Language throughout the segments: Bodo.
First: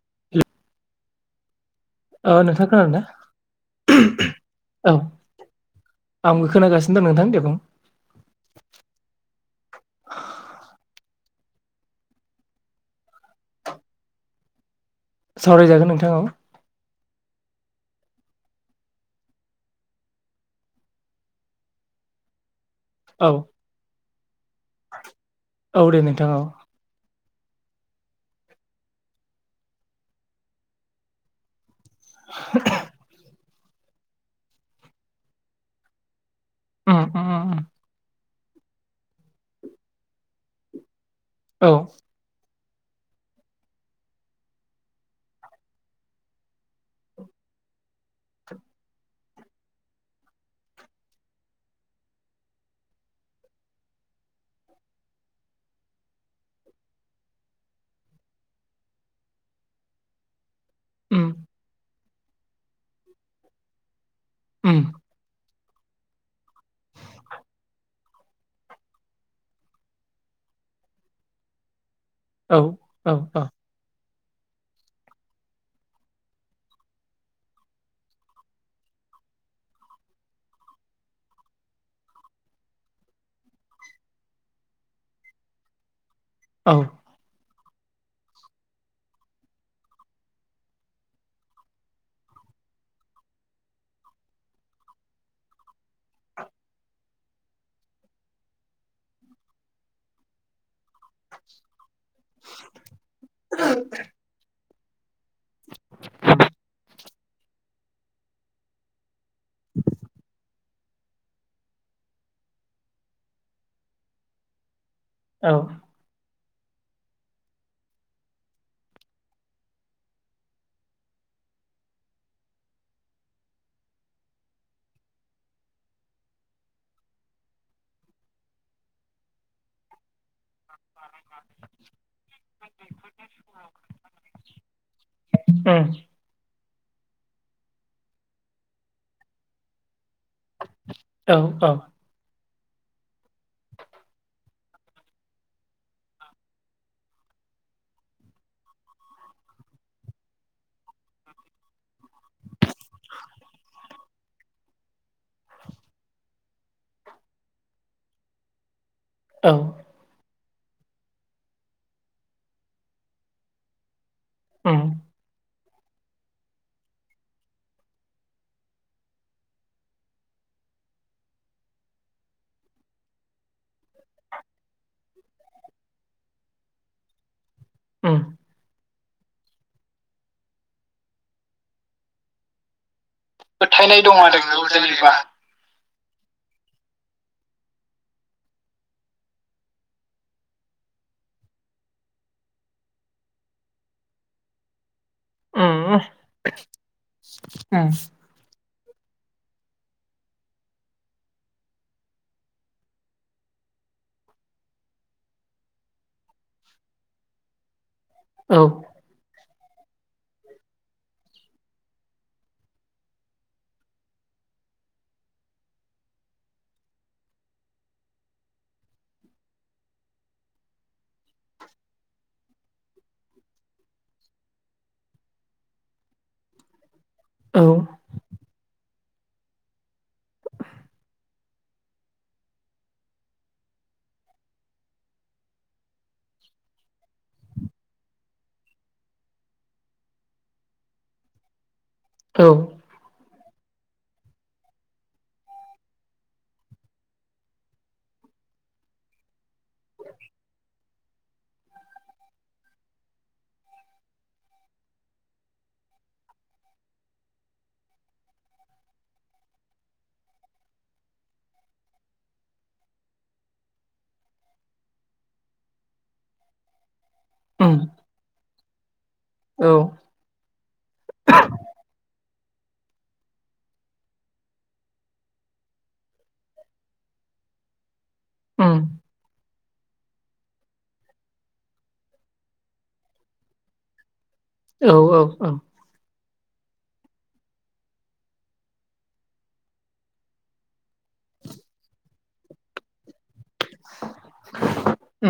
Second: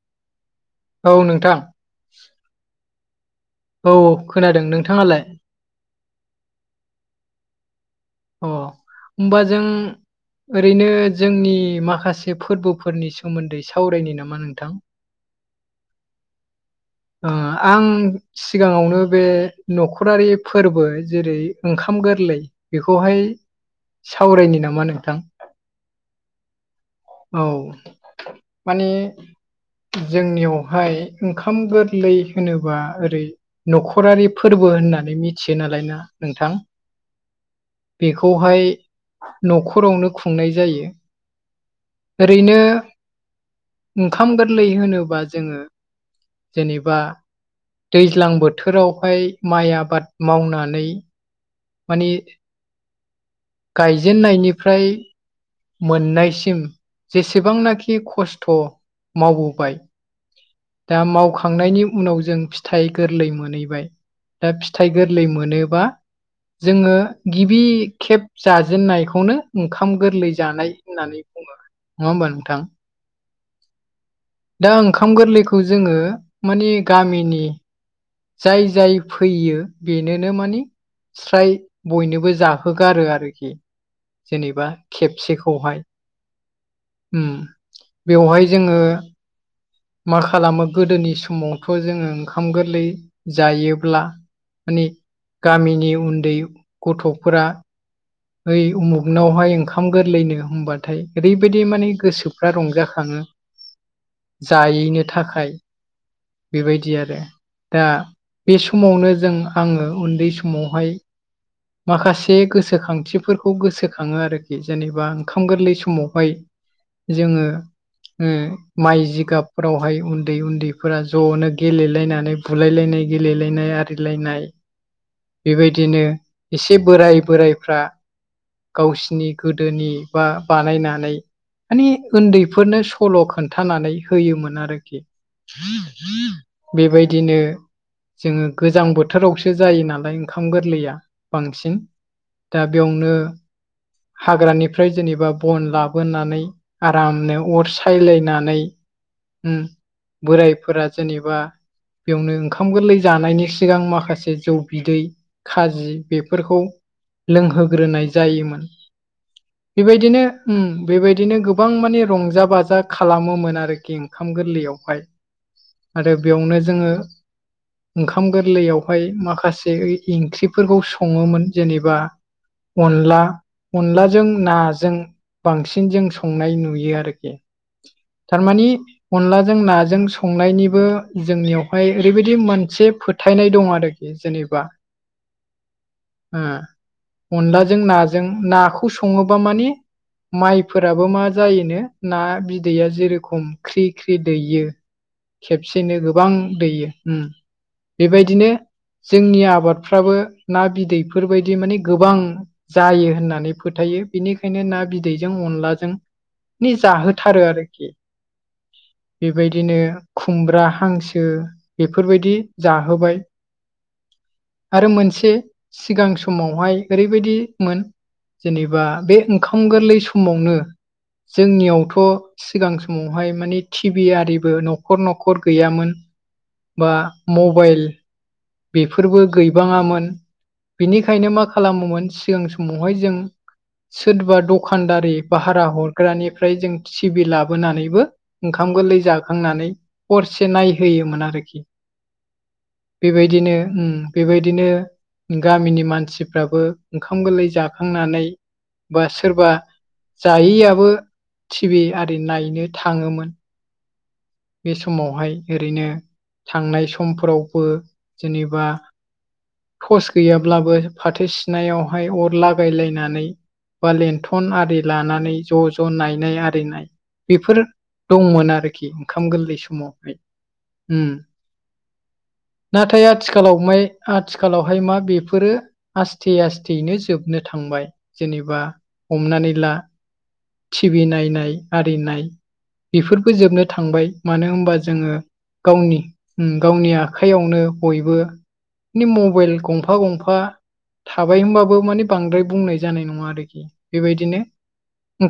[unintelligible] औ नोंथां ओ नोंथां खोनादोना औ औ खोनादों नोंथाङालाय? आंबो खोनागासिनो दं नोंथां दे बुं अ होमबा जों ओरैनो जोंनि माखासे फोरबोफोरनि सोमोन्दै सावरायनि नामा नोंथां सावरायजागोन नोंथां औ ओ आं सिगाङावनो बे न'खरारि फोरबो जेरै ओंखाम गोरलै बेखौहाय औ सावरायनि नामा नोंथां औ दे नोंथां औ औ माने जोंनियावहाय ओंखाम गोर गोरलै होनोबा ओरै न'खरारि फोरबो होननानै मिथियो नालाय ना नोंथां [unintelligible] बेखौहाय न'खरावनो खुंनाय जायो औ ओरैनो ओंखाम गोरलै होनोबा जोङो जेनेबा दैज्लां बोथोरावहाय माइ आबाद मावनानै मानि गायजेननायनिफ्राय मोननायसिम जेसेबांनाखि खस्थ' मावबोबाय दा उम मावखांनायनि उनाव जों फिथाइ गोरलै मोनहैबाय दा उम फिथाइ गोरलै मोनोबा जोंङो गिबि खेब जाजेननायखौनो ओंखाम गोरलै जानाय होननानै बुङो नङा होमबा नोंथां औ औ दा ओंखाम गोरलैखौ जोंङो माने गामिनि जाय जाय फैयो बेनोनो मानि स्राय बयनोबो जाहोगारो आरोखि जेनेबा खेबसेखौहाय औ उम बेवहाय जोङो मा खालामो गोदोनि समावथ' जोङो ओंखाम गोरलै जायोब्ला माने गामिनि उन्दै गथ'फोरा ओइ उमुगनावहाय ओंखाम गोरलैनो हबाथाय ओरैबायदि माने गोसोफ्रा रंजाखाङो जायनो थाखाय बेबायदि आरो दा बे समावनो जों आंङो उन्दै समावहाय माखासे गोसोखांथिफोरखौ गोसोखाङो आरोखि जेनेबा ओंखाम औ गोरलै समावहाय जोंङो माइ जिगाबफोरावहाय उन्दै उन्दैफोरा ज'नो गेलेलायनानै बुलायलायनाय गेलेलायनाय आरिलायनाय बेबायदिनो एसे बोराय बोरायफ्रा गावसिनि गोदोनि बा बानायना माने उन्दैफोरनो सल' खोन्थानानै होयोमोन आरोखि उम बेबायदिनो जोंङो गोजां बोथोरावसो जायो नालाय ओंखाम गोरलैया औ औ बांसिन दा बेयावनो हाग्रानिफ्राय जेनेबा बन लाबोनानै आरामनो अर सायलायनानै बोरायफोरा जेनेबा बेयावनो ओंखाम गोरलै जानायनि सिगां माखासे जौ बिदै खाजि बेफोरखौ लोंहोग्रोनाय जायोमोन। औ बेबायदिनो ओम बेबायदिनो गोबां माने रंजा बाजा खालामोमोन आरोखि ओंखाम उम गोरलैयावहाय आरो बेयावनो जोंङो ओंखाम गोरलैयावहाय माखासे ओंख्रिफोरखौ संङोमोन जेनेबा अनला अनलाजों नाजों बांसिन जों संनाय नुयो आरोखि उम थारमानि अनलाजों नाजों संनायनिबो जोंनियावहाय ओरैबायाददि मोनसे फोथायनाय दं फोथायनाय आरोखि आरो बेयाव जेनेबा अनलाजों नाजों नाखौ सङोबा माने माइफोराबो मा जायोनो ना बिदैया जेरोखम ख्रि ख्रि दैयो। उम खेबसेनो गोबां दैयो उम बेबायदिनो जोंनि आबादफ्राबो ना बिदैफोरबायायदि माने गोबां जायो होननानै फोथायो बेनिखायनो ना बिदैजों अनलाजों नि जाहोथारो आरोखि औ बेबायदिनो खुमब्रा हांसो बेफोरबायदि जाहोबाय आरो मोनसे सिगां समावहाय ओरैबायदिमोन जेनेबा बे ओंखाम गोरलै समावनो जोंनियावथ' सिगां समावहाय मानि टिभि आरिबो न'खर न'खर गैयामोन बा औ मबाइल बेफोरबो गैबाङामोन। बेनिखायनो मा खालामोमोन सिगां समावहाय जों सोरबा दखानदारि भारा हरग्रानिफ्राय जों सिबि लाबोनानैबो ओंखाम गोरलै जाखांनानै हरसे नायहोयोमोन आरोखि औ बेबायदिनो उम बेबायदिनो गामिनि मानसिफ्राबो ओंखाम गोरलै जाखांनानै बा सोरबा जायैआबो टिभि आरि नायनो थाङोमोन। बे समावहाय ओरैनो थांनाय समफोरावबो जेनेबा थस गैयाब्लाबो फाथो सिनायावहाय अर लागायलायनानै बा लन्थन आरि लानानै ज' ज' नायनाय आरिनाय बेफोर उम दंमोन आरोखि ओंखाम गोरलै औ उम समावहाय उम नाथाय आथिखालाव आथिखालावहाय मा बेफोरो आसस्थे आस्थेनो जोबनो थांबाय जेनेबा हमनानै ला टिभि नायनाय आरिनाय बेफोरबो जोबनो थांबाय मानो होनबा औ जोंङो औ गावनि गावनि आखाइयावनो बयबो मबाइल गंफा गंफा थाबाय होनोमबाबो माने बांद्राय बुंनाय जानाय नंङा आरोखि बेबायदिनो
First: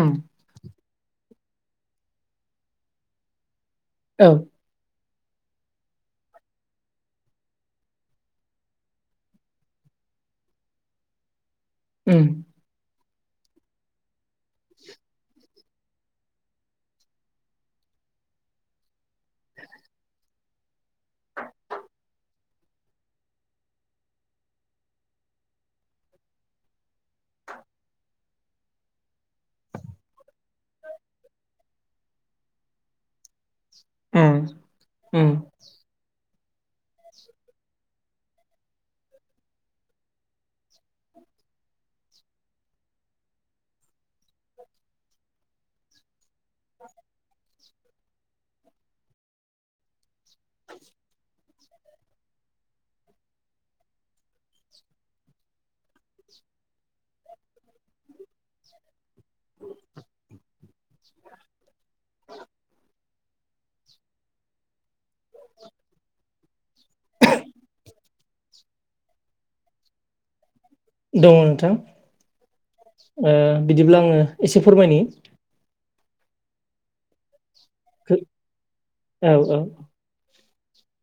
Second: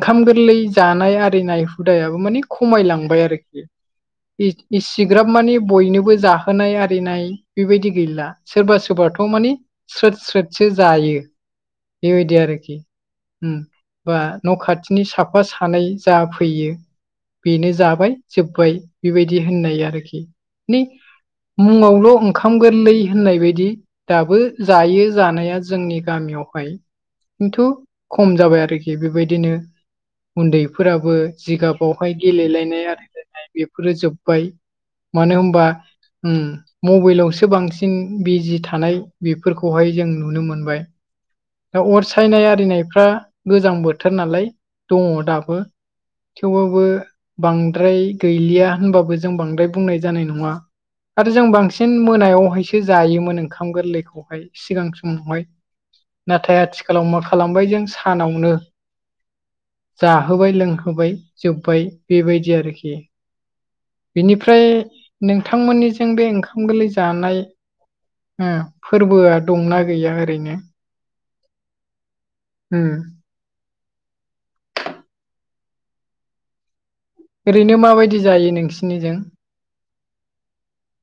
उम गोरलै जानाय आरिनाय हुदायाबो माने खमायलांबाय आरोखि। औ। इसिग्राब माने बयनोबो जाहोनाय आरिनाय बेबायदि गैला। सोरबा सोरबाथ' मानिे स्रोद स्रोदसो जायो। उम उम बेबायदि आरोखि। बा न' खाथिनि साफा सानै जाफैयो। बेनो जाबाय जोब्बाय बेबायदि होननाय आरोखि ने मुंङावल' ओंखाम गोरलै होननाय बायदि दाबो जायो जानाया जोंनि गामियावहाय। खिन्थु खम जाबाय आरोखि बेबायदि बिदिनो उन्दैफोराबो जिगाबावहाय गेलायनाय आरायलायनाय बे फोरो जोब्बाय मानो हबा मबाइलावसो बांसिन बांसिन बिजि थानाय बेफोरखौहाय जों नुनो मोनबाय। दा अर सायनाय आरिनायफ्रा गोजां बोथोर नालाय दंङ दाबो। थेवबाबो बांद्राय गैलिया होनबाबो जों बांद्राय बुंनाय जानाय नंङा। आरो जों बांसिन मोनायावहायसो जायोमोन ओंखाम गोरलैखौहाय सिगां समावहाय नाथाय आथिखालाव मा खालामबाय जों सानावनो जाहोबाय लोंहोबाय जोब्बाय बेबायदि आरोखि। बेनिफ्राय नोंथांमोननिजों बे ओंखाम गोरलै जानाय फोरबोआ दंना गैया ओरैनो दंङो नोंथां। ओ। ओ बिदिब्ला आंङो एसे फोरमायनि ओरैनो माबा औ औ।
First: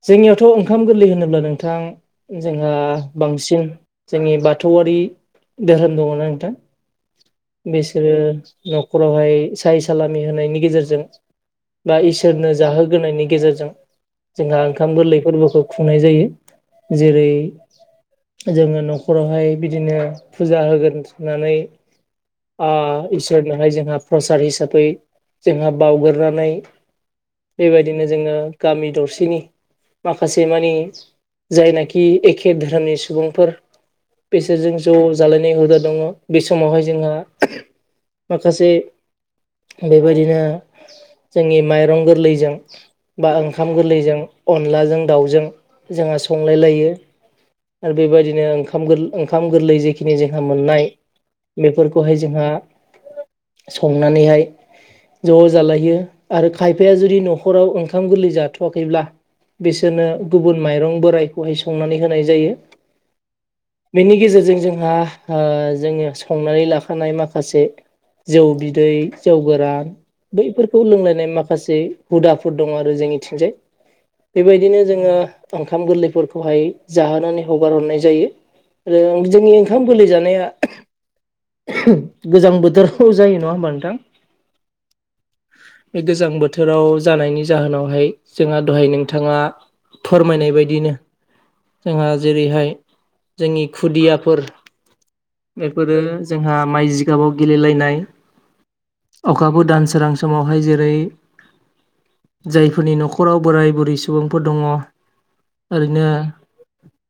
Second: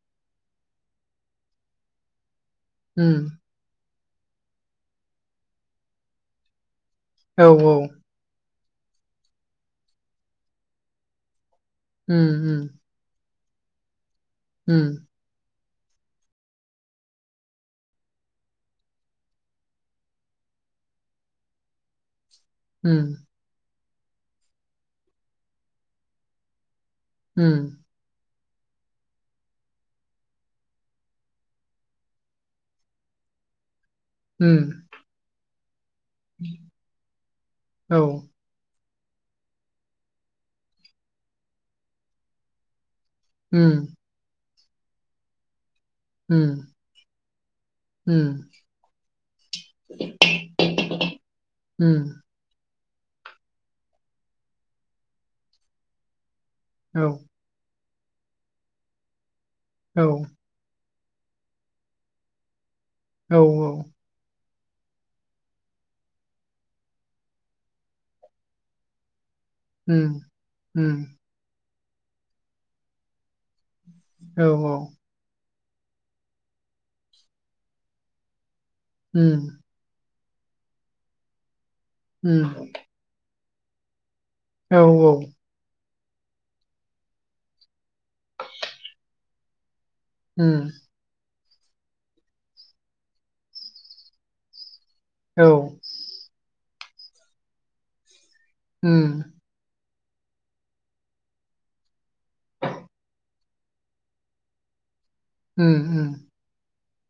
जोंनियावथ' ओंखाम गोरलै होनोब्ला नोंथां जोंहा उम बांसिन जोंनि बाथौआरि धोरोम दंङना नोंथां औ औ बिसोरो न'खरावहाय साहाय सालामि होनायनि गेजेरजों बा उम इसोरनो उम जाहोग्रोनायनि गेजेरजों जोंहा उम ओंखाम गोरलै फोरबोखौ खुंनाय जायो। जेरै जोंङो न'खरावहाय बिदिनो फुजा होगोन होननानै आ उम इसोरनहाय जोंहा प्रसाद हिसाबै जोंहा बावगोरनानै उम बेबायदिनो जोंङो गामि दरसेनि माखासे मानि जायनाखि एखे धोरोमनि सुबुंफोर उम बेसोरजों ज' जालायनाय हुदा दंङ बे समावहाय जोंहा माखा औ माखासे बेबायदिनो जोंनि माइरं गोरलैजों बा ओंखाम उम गोरलैजों अनलाजों दाउजों जोंहा उम संलायलायो। आरो उम बेबायदिनो ओंखाम गोरलै जेखिनि जोंहा मोननाय उम बेफोरखौहाय जोंहा संनानैहाय ज' जालायो आरो खायफाया औ जुदि न' न'खराव ओंखाम गोरलै जाथ'वाखैब्ला औ बिसोरनो गुब गुबुन माइरं बोरायखौहाय संनानै होनाय जायो। औ औ। बेनि गेजेरजों जोंहा जोंङो संनानै लाखानाय माखासे जौ बिदै जौ गोरान उम बैफोरखौ उम लोंलायनाय माखासे हुदाफोर दंङ आरो जोंनि थिंजाय औ औ बेबायदिनो जोङो ओंखाम गोरलैफोरखौहाय जाहोनानै हगार हरनाय जायो। उम जोंनि ओंखाम गोरलै जानाया गोजां उम बोथोर औ जायो नङा होमबा नोंथां? औ औ। बे गोजां बोथोराव जानायनि जाहोनावहाय जोंहा दहाय नोंथाङा फोरमायनाय उम बायदिनो जोंहा जेरैहाय जोंनि खुदियाफोर औ फोरो जोंहा माइ जिगाबाव गेलेलनाय उम अखाबो दान सोरां समावहाय जेरै जायफोरनि न'खराव बोराय बुरै सुबुंफोर दङ उम ओरैनो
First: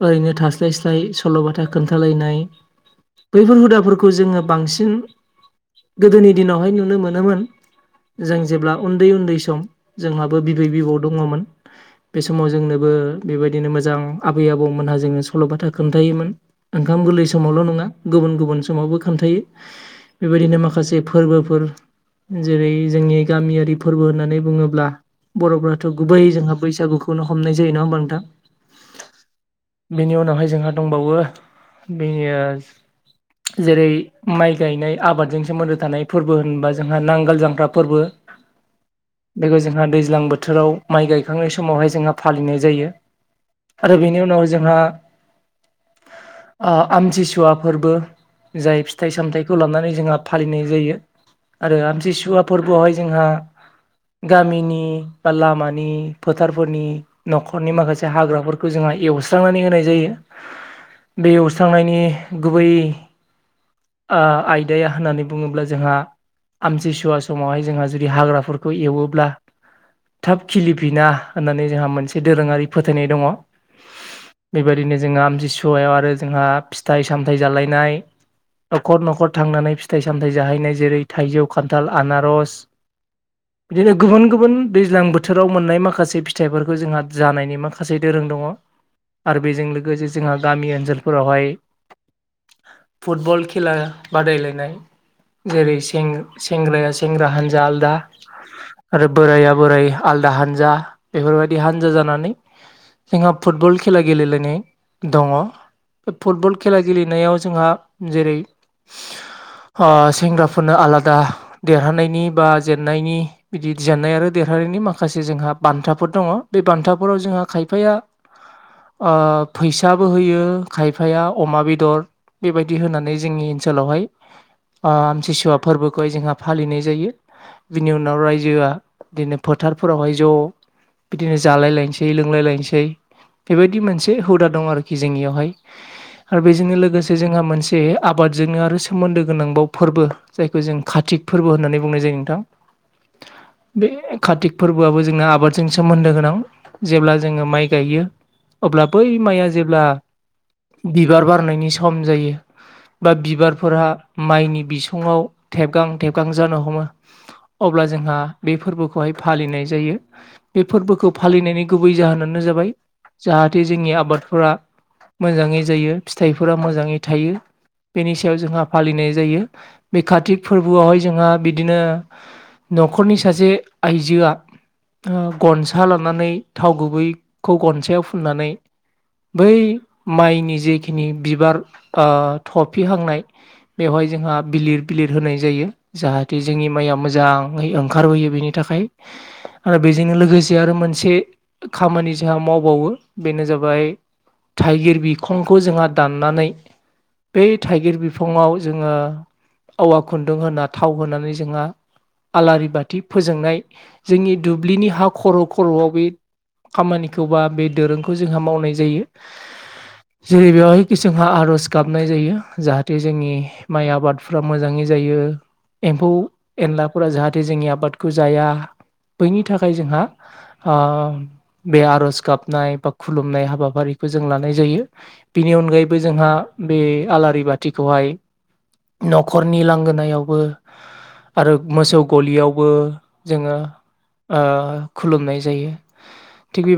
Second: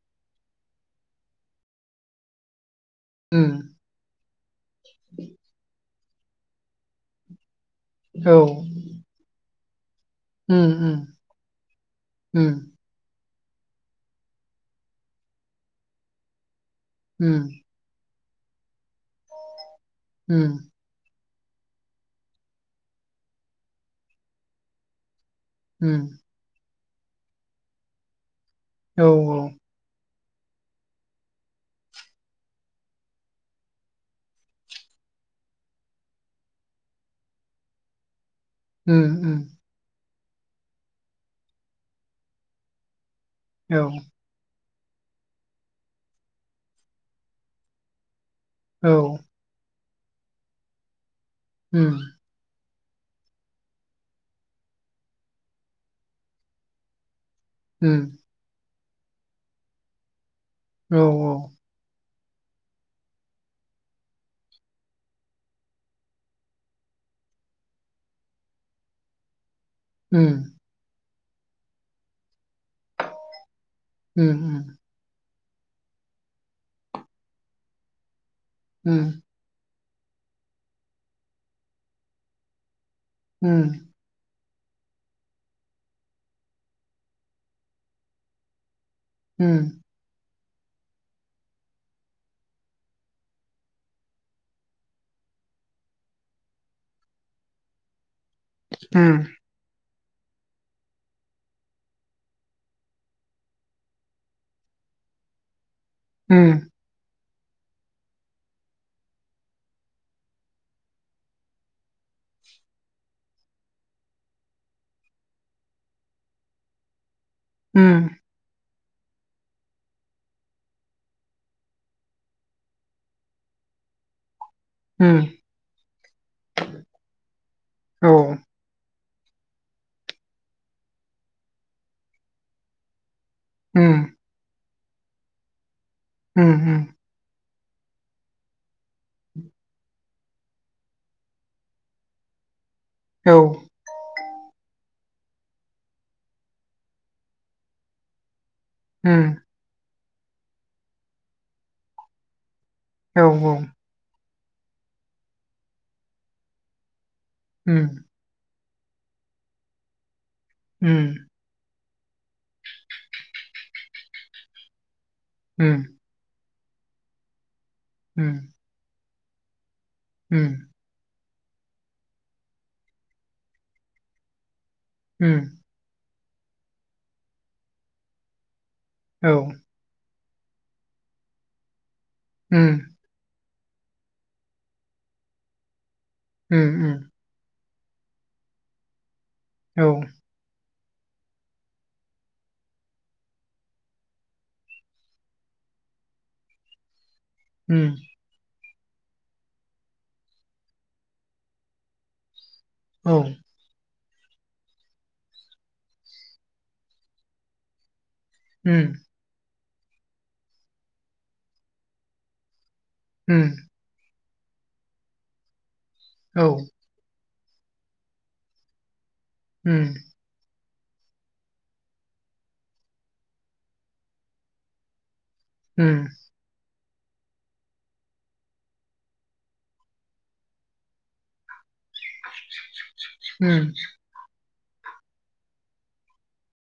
ओरैनो थास्लाय स्लाय सल'बाथा खोन्थालायनाय उम बैफोर हुदाफोरखौ जोङो बांसिन गोदोनि दिनावहाय नुनो मोनोमोन जों औ जेब्ला उन्दै उन्दै सम, जोंहाबो उम बिबै बिबौ उम दङमोन, बे समाव उम जोंनो बो बेबायदिनो मोजां आबै आबौमोनहा जोङो सल' बाथा खोन्थायोमोन। ओंखाम गोरलै समावल' नङा गुबुन गुबुन समावबो खोनथायो उम बेबायदिनो माखासे फोर्बोफोर जेरै जोंनि गामियारि फोर्बो होननानै बुङोब्ला बर'फ्राथ' उम गुबै जोंहा बैसागुखौनो हमनाय जायो नङा होमबा नोंथां? औ औ। बेनि उनावहाय जोंहा दंबावो बे यास [inaudible] जेरै माइ गायनाय आबादजों सोमोन्दो थानाय फोर्बो होनबा जोंहा नांगाल जांख्रा फोर्बो। उम उम बेखौ जोंहा दैज्लां बोथोराव माइ गायखांनाय समावहाय जोंहा फालिनाय जायो। आरो बेनि उनाव जोंहा आमथिसुवा फोर्बो, जाय औ फिथाइ सामथायाइखौ लानानै जोंहा फालिनाय जायो आरो उम आमथिसुवा फोर्बो आवहाय जोंहा गामिनि बा लामानि फोथारफोरनि न'खरनि उम माखासे हाग्राफोरखौ जोंहा एवस्रांनानै होनाय जायो औ बे औ एव स्रांनायनि गुबै आयदाया होननानै बुङोब्ला जोंहा आमथिसुवा समावहाय जोंहा जुदि हाग्राफोरखौ एवोब्ला उम थाब खिलिफना होननानै जोंहा मोनसे दोरोङारि फोथायनाय दङ उम उम बेबायदिनो जोंहा आमथिसुवायाव आरो जोंहा फिथाइ सामथायाइ जालायनाय न'खर उम न'खर थांनानै फिथाइ सामथायाइ जाहैनाय जेरै थाइजौ खान्थाल आनारस उम बिदिनो गुबुन गुबुन दैज्लां बोथोराव मोननाय माखासे फिथाइफोरखौ जोंहा जानायनि माखासे दोरों दङ। आरो उम बेजों लोगोसे जोंहा गामि ओनसोलफोरावहाय फुटबल खेला बादायलायनाय जेरै सें-सेंग्राया सेंग्रा हानजा आलादा आरो बोराइाया बोराइ आलादा हानजा बेफोरबायदि हानजा जानानै जोंहा फुटबल खेला गेलेलायनाय दङ बे उम फुटबल खेला गेलेनायाव जोंहा जेरै सेंग्राफोरनो आलादा देरहानायनि बा जेनायनि बि जेननाय आरो देरहानायनि माखासे जोंहा बान्थाफोर दङ बे बान्था हरआव जोंहा खायफाया उम ओ फैसाबो होयो खायफाया अमा बेदर, बेबायदि होनानै जोंनि ओनसोलावहाय उम आमथिसुवा फोर्बो खौहाय जोंहा फालिनाय जायो। बिनि औ उनाव रायजोआ इदिनो फोथारफोरावहाय ज' बिदिनो जालाय लायनोसै लोंलाय लायनोसै बेबायदि उम मोनसे हुदा दं आरोखि जोंनियावहाय आरो उम बेजोंनो उम लोगोसे जोंहा मोनसे आबादजोंनो आरो सोमोन्दो गोनांबाव फोरबो जायखौ जों कातिक फोरबो होननानै बुंनाय जायो नोंथां औ बे कार्तिक फोरबोआबो जोंना आबादजों सोमोन्दो गोनां जेब्ला जोङो माइ गायो अब्ला बै उम माइया जेब्ला बिबार बारनायनि सम जायो बा औ औ बिबारफोराहा माइनि बिसङाव थेबगां थेबगां जानो हमो अब्ला उम जोंहा बे फोरबोखौहाय फालिनाय जायो बे उम फोरबोखौ फालिनायनि गुबै जाहोनानो जाबाय जाहाथे जोंनि आबादफोरा मोजाङै उम उम जायो। फिथाइफोरा मोजाङै थायो बेनि सायाव जोंहा फालिनाय जायो। बे कातिक फोरबोआवहाय जोंहा बिदिनो न'खरनि सासे आइजोआ गन सा लानानै थाव गुबैखौ गनसायाव फुननानै औ उम बै माइनि जेखिनि बिबार ओ उम थफिहांनाय बेवहाय जोंहा बिलिर बिलिर होनाय जायो जाहाथे जोंनि उम औ उम माइया मोजां ङै ओंखारबोयो बेनि थाखाय औ आरो उम बेजोंनो लोगोसे आरो मोनसे खामानि जोंहा मावबावो बेनो जाबाय थाइगिर बिखंखौ जोंहा दाननानै बै उम थाइगिर औ बिफाङाव जोङो औवा खुन्दुं होना थाव होनानै जोंहा आलारि बाथि फोजोंनाय जोंनि दुब्लिनि हा खर' खर'आव बे खामानिखौ बा बे दोरों खौ जोंहा मावनाय जायो जेरै बेवहाय जोंहा आर'ज गाबनाय जायो जाहाथ थे जोंनि माइ आबादफ्रा मोजाङै जायो। एम्फौ एनलाफोरा जाहाथे जोंनि आबादखौ जाया बैनि थाखाय उम जोंहा अ बे आर'ज गाबनाय बा खुलुमनाय हाबाफारिखौ जों लानाय जायो। बिनि अनगायैबो उम जोंहा बे आलारि बाथिखौहाय न'खरनि लांगोनायावबो आरो मोसौ गलियावबो जोङो उम ओ खुलुमनाय जायो थिग बे